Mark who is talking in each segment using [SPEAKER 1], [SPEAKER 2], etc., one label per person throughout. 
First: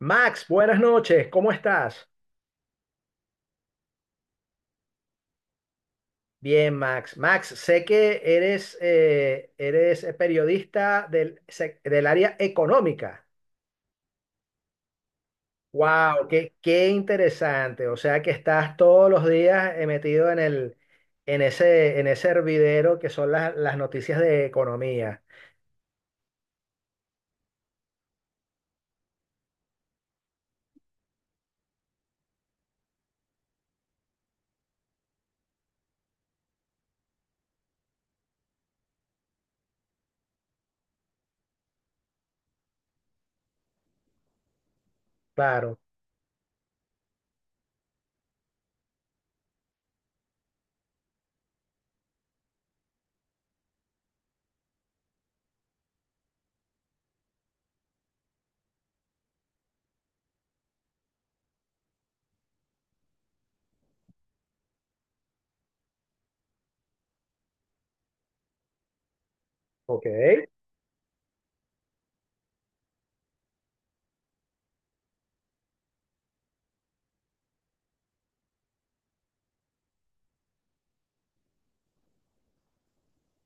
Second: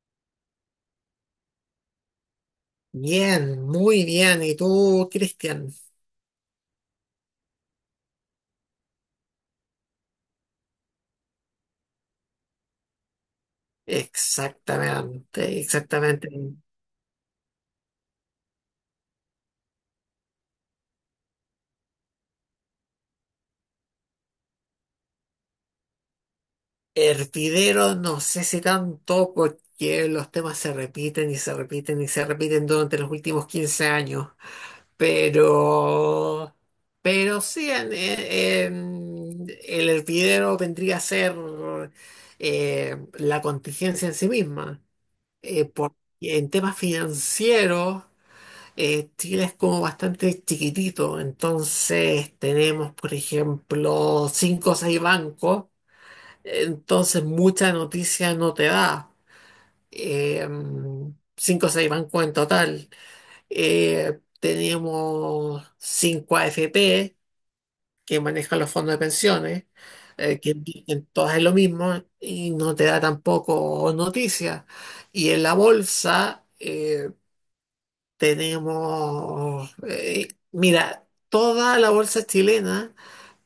[SPEAKER 1] Max, buenas noches, ¿cómo estás?
[SPEAKER 2] Bien, muy bien. ¿Y tú, Cristian?
[SPEAKER 1] Bien, Max. Max, sé que eres periodista del área económica.
[SPEAKER 2] Exactamente,
[SPEAKER 1] ¡Wow!
[SPEAKER 2] exactamente.
[SPEAKER 1] ¡Qué interesante! O sea que estás todos los días metido en ese hervidero que son las noticias de economía.
[SPEAKER 2] Hervidero, no sé si tanto porque los temas se repiten durante los últimos 15 años, pero, pero sí, el hervidero vendría a ser la contingencia en sí misma. Eh,
[SPEAKER 1] Claro.
[SPEAKER 2] por- en temas financieros. Chile es como bastante chiquitito, entonces tenemos, por ejemplo, 5 o 6 bancos, entonces mucha noticia no te da. Eh, 5 o 6 bancos en total. Tenemos 5 AFP que manejan los fondos de pensiones,
[SPEAKER 1] Ok.
[SPEAKER 2] que invierten todas es lo mismo y no te da tampoco noticia. Y en la bolsa, tenemos, mira, toda la bolsa chilena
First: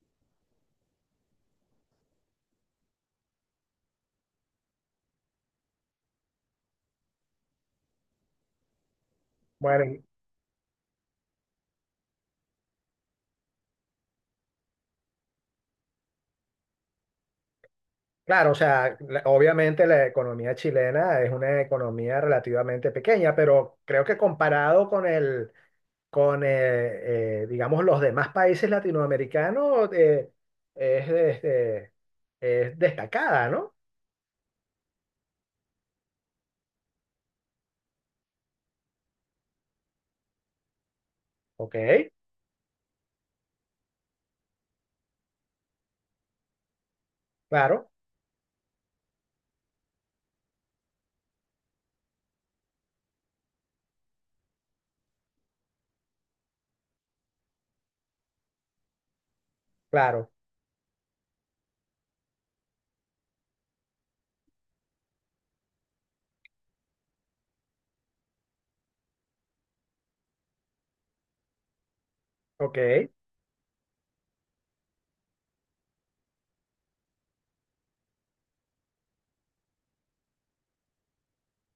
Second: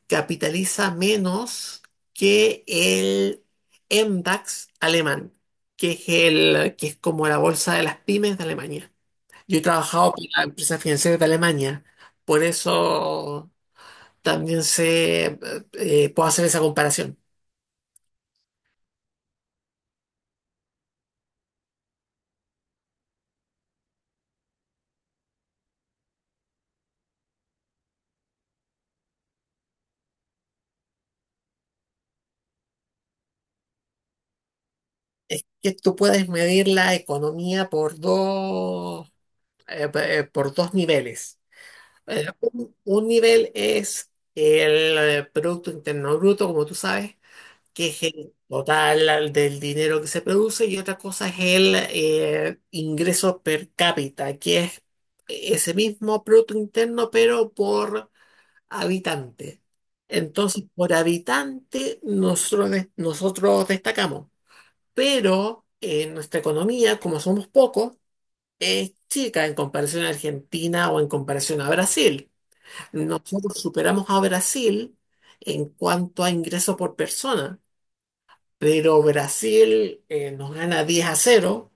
[SPEAKER 2] capitaliza menos que el MDAX alemán, que es como la bolsa de las pymes de Alemania. Yo he
[SPEAKER 1] Bueno,
[SPEAKER 2] trabajado con la empresa financiera de Alemania, por eso también sé, puedo hacer esa comparación.
[SPEAKER 1] claro, o sea, obviamente la economía chilena es una economía relativamente pequeña, pero creo que comparado con el con, digamos, los demás países latinoamericanos es, este, es destacada, ¿no?
[SPEAKER 2] Que tú puedes medir la economía por dos niveles.
[SPEAKER 1] Ok,
[SPEAKER 2] Un nivel es el Producto Interno Bruto, como tú sabes, que
[SPEAKER 1] claro,
[SPEAKER 2] es el del dinero que se produce, y otra cosa es el ingreso per cápita, que es ese mismo Producto Interno, pero por habitante.
[SPEAKER 1] claro,
[SPEAKER 2] Entonces, por habitante, nosotros destacamos, pero en nuestra economía, como somos pocos, es chica en comparación a Argentina o en comparación a Brasil.
[SPEAKER 1] ok.
[SPEAKER 2] Nosotros superamos a Brasil en cuanto a ingreso por persona, pero Brasil nos gana 10-0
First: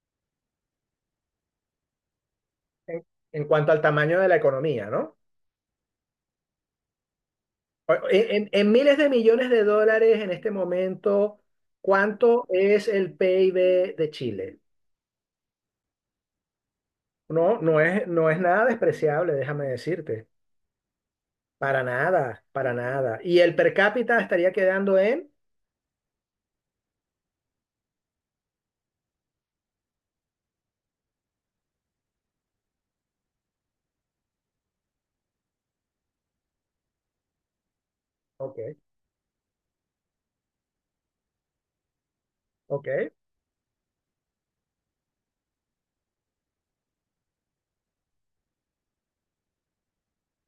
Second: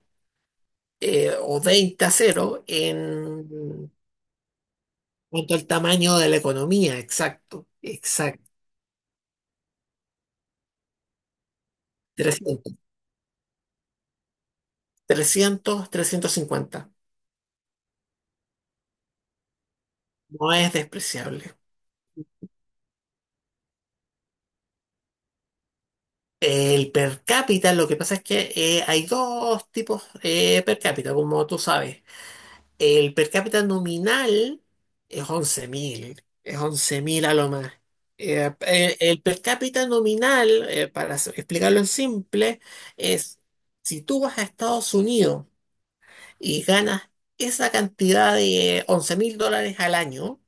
[SPEAKER 2] o 20-0
[SPEAKER 1] En, en cuanto al
[SPEAKER 2] en
[SPEAKER 1] tamaño de la economía, ¿no?
[SPEAKER 2] cuanto al tamaño de la economía, exacto,
[SPEAKER 1] O- En, en-
[SPEAKER 2] exacto.
[SPEAKER 1] en miles de millones de dólares en este momento, ¿cuánto
[SPEAKER 2] Trescientos,
[SPEAKER 1] es el PIB de Chile?
[SPEAKER 2] 350.
[SPEAKER 1] No, no es nada despreciable, déjame decirte.
[SPEAKER 2] No es despreciable.
[SPEAKER 1] Para nada, para nada. Y el per cápita estaría quedando en.
[SPEAKER 2] El per cápita, lo que pasa es que hay dos tipos per cápita, como tú sabes. El per cápita nominal es 11.000, es 11.000 a lo más. Eh,
[SPEAKER 1] Ok,
[SPEAKER 2] eh, el, per cápita nominal, explicarlo en simple,
[SPEAKER 1] ok,
[SPEAKER 2] es si tú vas a Estados Unidos y ganas esa cantidad de US$11.000 al año,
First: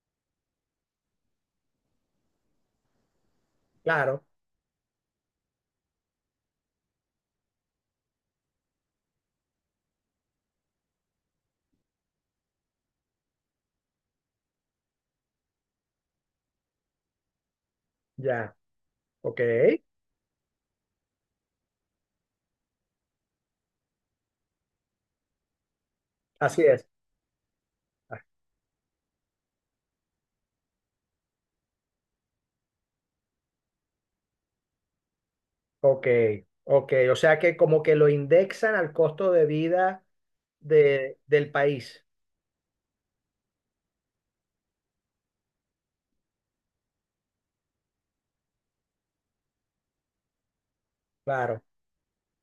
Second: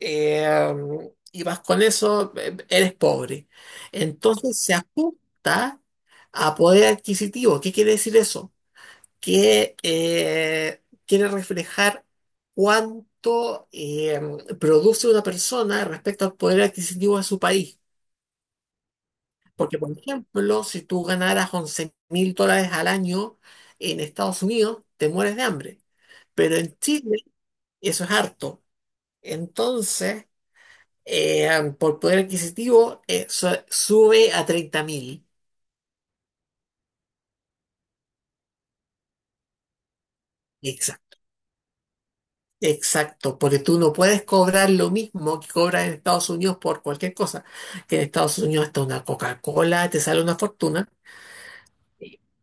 [SPEAKER 2] eh, y vas con eso, eres pobre.
[SPEAKER 1] claro,
[SPEAKER 2] Entonces se ajusta a poder adquisitivo. ¿Qué quiere decir eso? Que quiere reflejar cuánto produce una persona respecto al poder adquisitivo de su país.
[SPEAKER 1] ya. Ok,
[SPEAKER 2] Porque, por ejemplo, si tú ganaras US$11.000 al año en Estados Unidos, te mueres de hambre. Pero
[SPEAKER 1] así
[SPEAKER 2] en
[SPEAKER 1] es.
[SPEAKER 2] Chile eso es harto. Entonces, eh, por poder adquisitivo, sube a 30.000.
[SPEAKER 1] Ok, ok. O sea que como que lo indexan al costo de vida del país.
[SPEAKER 2] Exacto, porque tú no puedes cobrar lo mismo que cobras en Estados Unidos por cualquier cosa. Que en Estados Unidos hasta una Coca-Cola te sale una fortuna.
[SPEAKER 1] Claro,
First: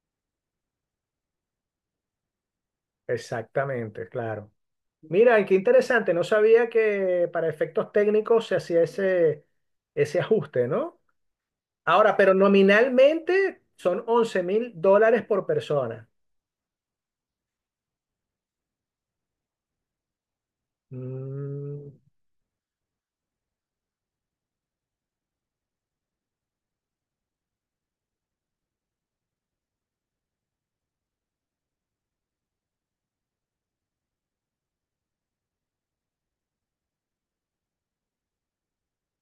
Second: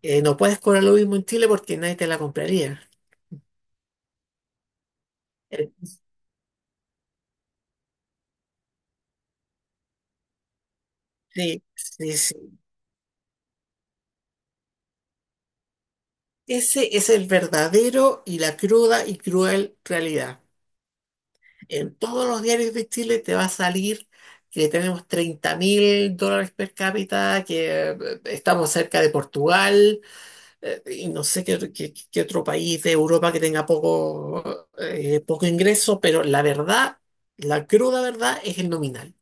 [SPEAKER 2] No puedes cobrar lo mismo en Chile porque nadie te la compraría.
[SPEAKER 1] exactamente, claro. Mira, y qué
[SPEAKER 2] Eh,
[SPEAKER 1] interesante. No sabía que para efectos técnicos se hacía ese ajuste, ¿no?
[SPEAKER 2] sí,
[SPEAKER 1] Ahora,
[SPEAKER 2] sí,
[SPEAKER 1] pero
[SPEAKER 2] sí.
[SPEAKER 1] nominalmente son 11.000 dólares por persona.
[SPEAKER 2] Ese es el verdadero y la cruda y cruel realidad.
[SPEAKER 1] Mm.
[SPEAKER 2] En todos los diarios de Chile te va a salir que tenemos US$30.000 per cápita, que estamos cerca de Portugal y no sé qué, qué otro país de Europa que tenga poco, poco ingreso, pero la verdad, la cruda verdad es el nominal.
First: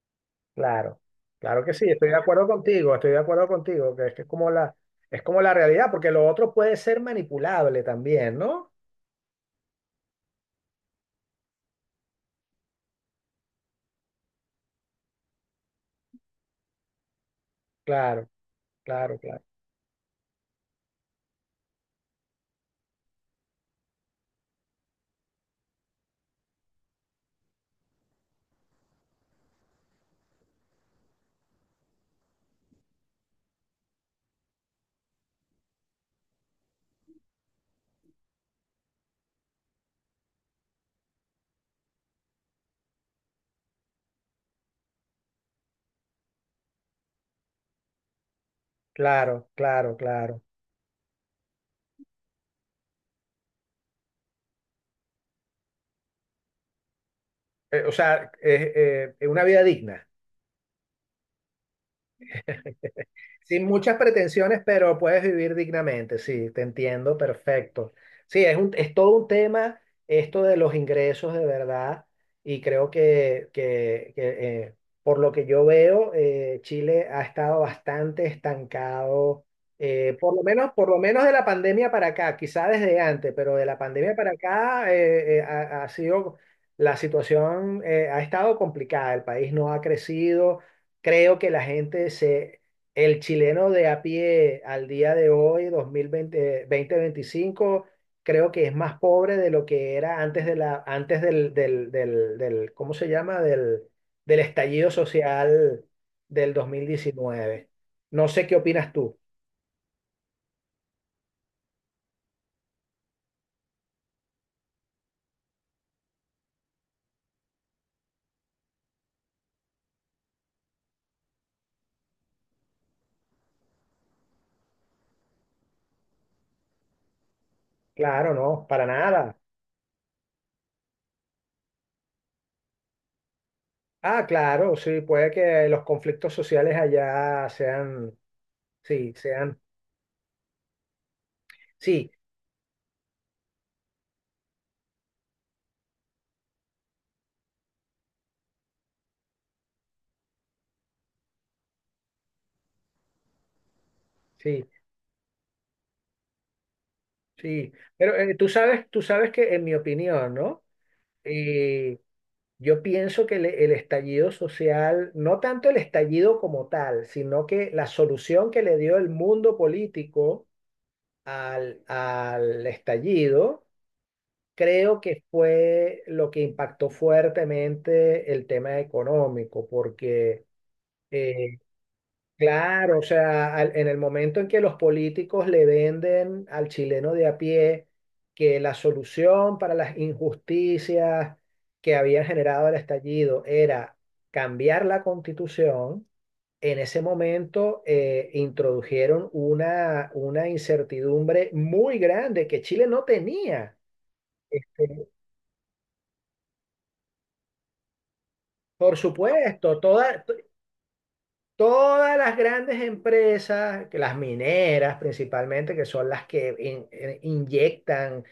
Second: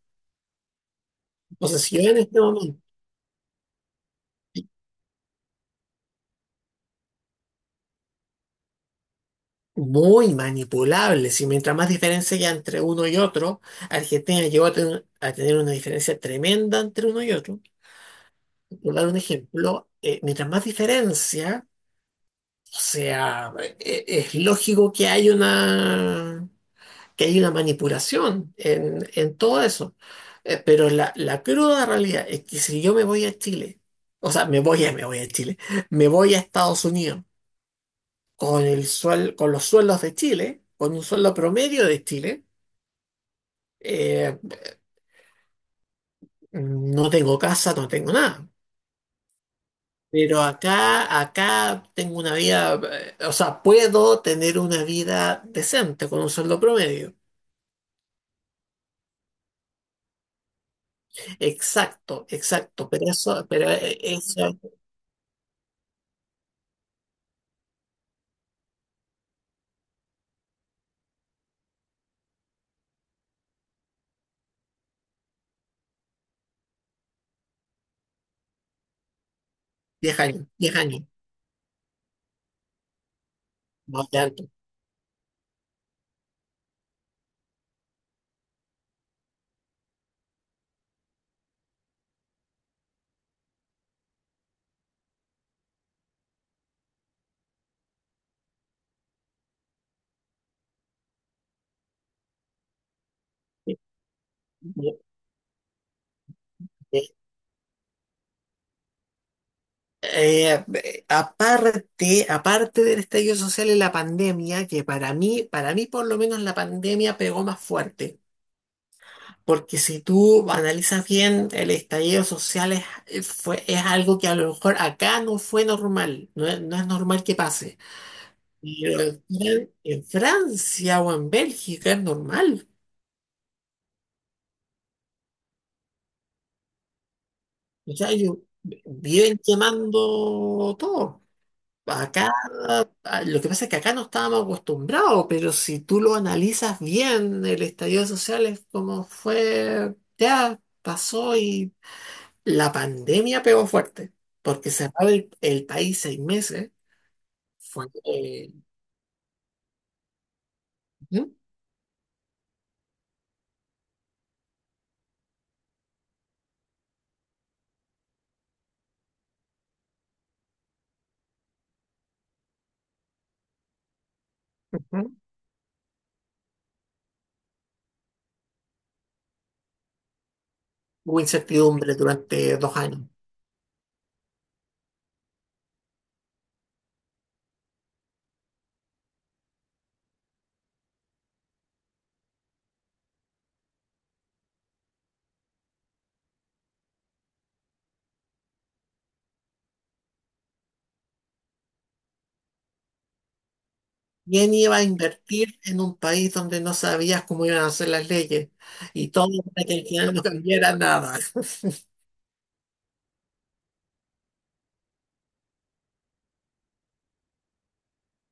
[SPEAKER 1] Claro, claro que
[SPEAKER 2] Entonces,
[SPEAKER 1] sí,
[SPEAKER 2] si
[SPEAKER 1] estoy
[SPEAKER 2] yo
[SPEAKER 1] de
[SPEAKER 2] en este
[SPEAKER 1] acuerdo
[SPEAKER 2] momento,
[SPEAKER 1] contigo, estoy de acuerdo contigo, que es como la realidad, porque lo otro puede ser manipulable también, ¿no?
[SPEAKER 2] muy manipulable, si mientras más diferencia haya entre uno y otro, Argentina llegó a tener una diferencia tremenda entre uno y otro.
[SPEAKER 1] Claro,
[SPEAKER 2] Por dar un
[SPEAKER 1] claro, claro,
[SPEAKER 2] ejemplo, mientras más diferencia, o sea, es lógico que hay que hay una manipulación en todo eso. Pero la cruda realidad es que si yo me voy a Chile, o sea, me voy a Chile, me voy a Estados Unidos con los sueldos de Chile, con un sueldo promedio de Chile, eh, no tengo casa, no tengo nada.
[SPEAKER 1] claro, claro, claro.
[SPEAKER 2] Pero acá, acá tengo una vida, o sea, puedo tener una vida decente con un sueldo promedio.
[SPEAKER 1] O sea, es una vida digna.
[SPEAKER 2] Exacto, exacto, pero eso,
[SPEAKER 1] Sin muchas
[SPEAKER 2] eso
[SPEAKER 1] pretensiones, pero puedes vivir dignamente, sí, te entiendo, perfecto. Sí, es todo un tema esto de los ingresos de verdad y creo que, eh, por lo que yo veo, Chile ha estado bastante estancado,
[SPEAKER 2] diez años, 10
[SPEAKER 1] por lo
[SPEAKER 2] años.
[SPEAKER 1] menos de la pandemia para acá, quizá desde antes, pero de la
[SPEAKER 2] No
[SPEAKER 1] pandemia para
[SPEAKER 2] tanto.
[SPEAKER 1] acá ha sido, la situación ha estado complicada, el país no ha crecido. Creo que la gente se, el chileno de a pie al día de hoy, 2020, veinticinco, creo que es más pobre de lo que era antes del ¿cómo se llama?
[SPEAKER 2] Eh,
[SPEAKER 1] Del estallido social del 2019. No sé qué opinas tú.
[SPEAKER 2] Aparte del estallido social y la pandemia, que para mí por lo menos la pandemia pegó más fuerte. Porque si tú analizas bien, el estallido social es algo que a lo mejor acá no fue normal, no es, no es normal que pase.
[SPEAKER 1] Claro, no, para
[SPEAKER 2] Pero
[SPEAKER 1] nada.
[SPEAKER 2] en Francia o en Bélgica es normal.
[SPEAKER 1] Ah, claro, sí, puede que los conflictos sociales allá
[SPEAKER 2] O sea, ellos viven
[SPEAKER 1] sean,
[SPEAKER 2] quemando todo.
[SPEAKER 1] sí,
[SPEAKER 2] Acá, ah, lo que pasa es que acá no estábamos acostumbrados, pero si tú lo analizas bien, el estallido social es como fue, ya pasó y la pandemia pegó fuerte,
[SPEAKER 1] sí,
[SPEAKER 2] porque cerrar el país 6 meses
[SPEAKER 1] sí.
[SPEAKER 2] fue,
[SPEAKER 1] Pero
[SPEAKER 2] eh,
[SPEAKER 1] tú sabes que en mi opinión, ¿no?
[SPEAKER 2] ¿Sí?
[SPEAKER 1] eh, yo pienso que el estallido social, no tanto el estallido como tal, sino que la solución que le dio el mundo político al estallido, creo
[SPEAKER 2] Ujú.
[SPEAKER 1] que fue lo que impactó fuertemente el tema económico, porque
[SPEAKER 2] Hubo
[SPEAKER 1] eh,
[SPEAKER 2] incertidumbre durante dos
[SPEAKER 1] Claro, o
[SPEAKER 2] años.
[SPEAKER 1] sea, en el momento en que los políticos le venden al chileno de a pie que la solución para las injusticias que habían generado el estallido era cambiar la constitución, en ese momento introdujeron una incertidumbre muy grande que Chile no tenía.
[SPEAKER 2] ¿Quién iba a
[SPEAKER 1] Este,
[SPEAKER 2] invertir en un país donde no sabías cómo iban a ser las leyes?
[SPEAKER 1] por
[SPEAKER 2] Y todo para que
[SPEAKER 1] supuesto,
[SPEAKER 2] al final no
[SPEAKER 1] toda.
[SPEAKER 2] cambiara nada.
[SPEAKER 1] Todas las grandes empresas, que las mineras principalmente, que son las que inyectan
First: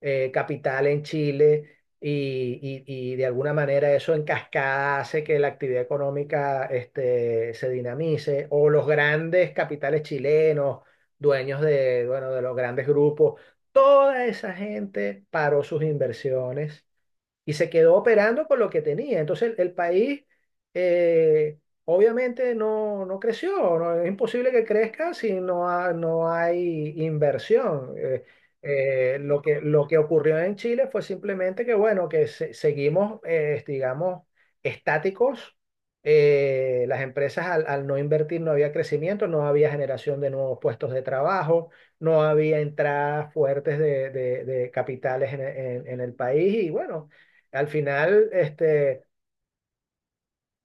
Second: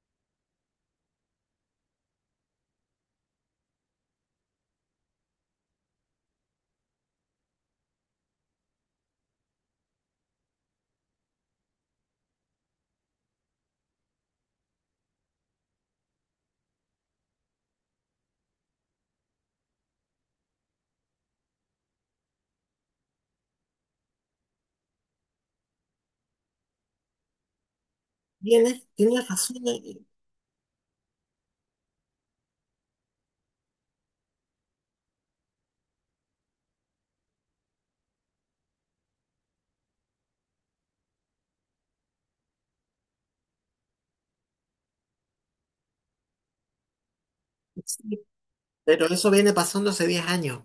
[SPEAKER 1] capital en Chile y, y de alguna manera eso en cascada hace que la actividad económica este, se dinamice, o los grandes capitales chilenos, dueños de, bueno, de los grandes grupos, toda esa gente paró sus inversiones y se quedó operando con lo que tenía. Entonces el país, eh, obviamente no, no creció, es imposible que crezca si no, no hay inversión. Eh,
[SPEAKER 2] Tienes,
[SPEAKER 1] eh,
[SPEAKER 2] tienes
[SPEAKER 1] lo
[SPEAKER 2] razón.
[SPEAKER 1] que, lo que ocurrió en Chile fue simplemente que, bueno, seguimos, digamos, estáticos. Las empresas al no invertir no había crecimiento, no había generación de nuevos puestos de trabajo, no había entradas fuertes de capitales en, e- en en el país y bueno, al
[SPEAKER 2] Sí.
[SPEAKER 1] final, este,
[SPEAKER 2] Pero eso viene pasando hace 10 años,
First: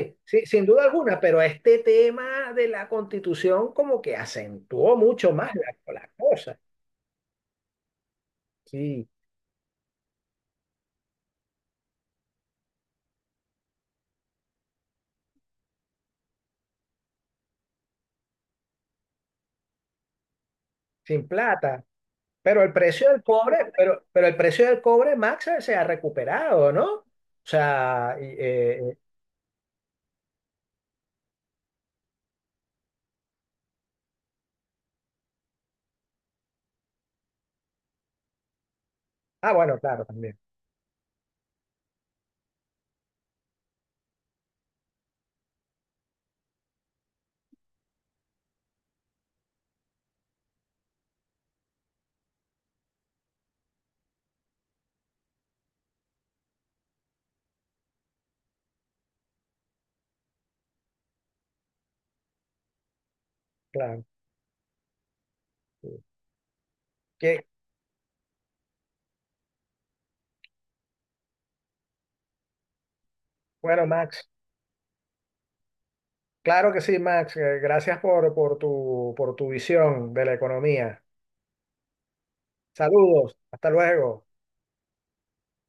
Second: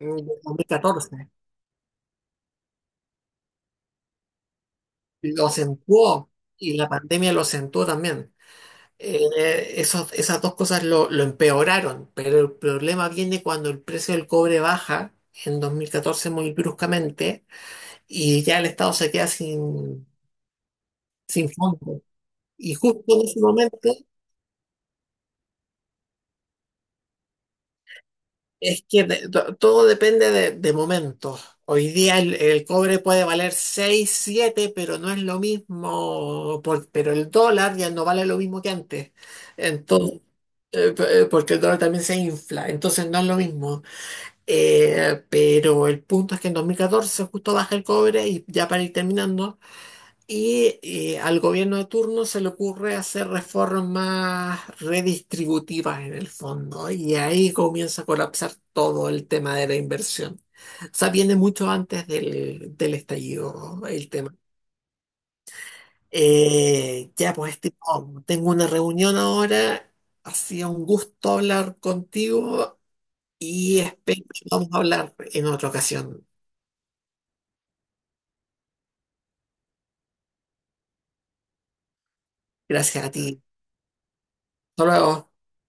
[SPEAKER 2] en el dos
[SPEAKER 1] sí, sin
[SPEAKER 2] mil
[SPEAKER 1] duda alguna,
[SPEAKER 2] catorce
[SPEAKER 1] pero este tema de la constitución como que acentuó mucho
[SPEAKER 2] Lo
[SPEAKER 1] más la
[SPEAKER 2] acentuó
[SPEAKER 1] cosa,
[SPEAKER 2] y la pandemia lo acentuó también.
[SPEAKER 1] sí,
[SPEAKER 2] Esas dos cosas lo empeoraron, pero el problema viene cuando el precio del cobre baja en 2014 muy bruscamente y ya el Estado se queda sin,
[SPEAKER 1] sin
[SPEAKER 2] sin
[SPEAKER 1] plata.
[SPEAKER 2] fondos.
[SPEAKER 1] Pero el
[SPEAKER 2] Y justo
[SPEAKER 1] precio
[SPEAKER 2] en
[SPEAKER 1] del
[SPEAKER 2] ese
[SPEAKER 1] cobre,
[SPEAKER 2] momento
[SPEAKER 1] pero el precio del cobre, Max, se ha recuperado, ¿no? O sea, y,
[SPEAKER 2] es que todo depende de momentos. Hoy día el cobre puede valer 6 7 pero no es lo mismo, pero el dólar ya no vale lo mismo que antes.
[SPEAKER 1] bueno, claro,
[SPEAKER 2] Entonces,
[SPEAKER 1] también,
[SPEAKER 2] porque el dólar también se infla, entonces no es lo mismo. Pero el punto es que en 2014 justo baja el cobre, y ya para ir terminando. Y al gobierno de turno se le ocurre hacer reformas redistributivas en el fondo, y ahí comienza a colapsar todo el tema de la inversión. O sea, viene mucho antes del, del estallido
[SPEAKER 1] claro.
[SPEAKER 2] el tema.
[SPEAKER 1] Sí.
[SPEAKER 2] Ya,
[SPEAKER 1] Que,
[SPEAKER 2] pues, este, oh, tengo una reunión ahora, ha sido un gusto hablar contigo y
[SPEAKER 1] bueno,
[SPEAKER 2] espero
[SPEAKER 1] Max,
[SPEAKER 2] que vamos a hablar en otra ocasión.
[SPEAKER 1] claro que sí, Max, gracias por tu visión de la economía.
[SPEAKER 2] Gracias a
[SPEAKER 1] Saludos,
[SPEAKER 2] ti.
[SPEAKER 1] hasta luego.
[SPEAKER 2] Hasta luego.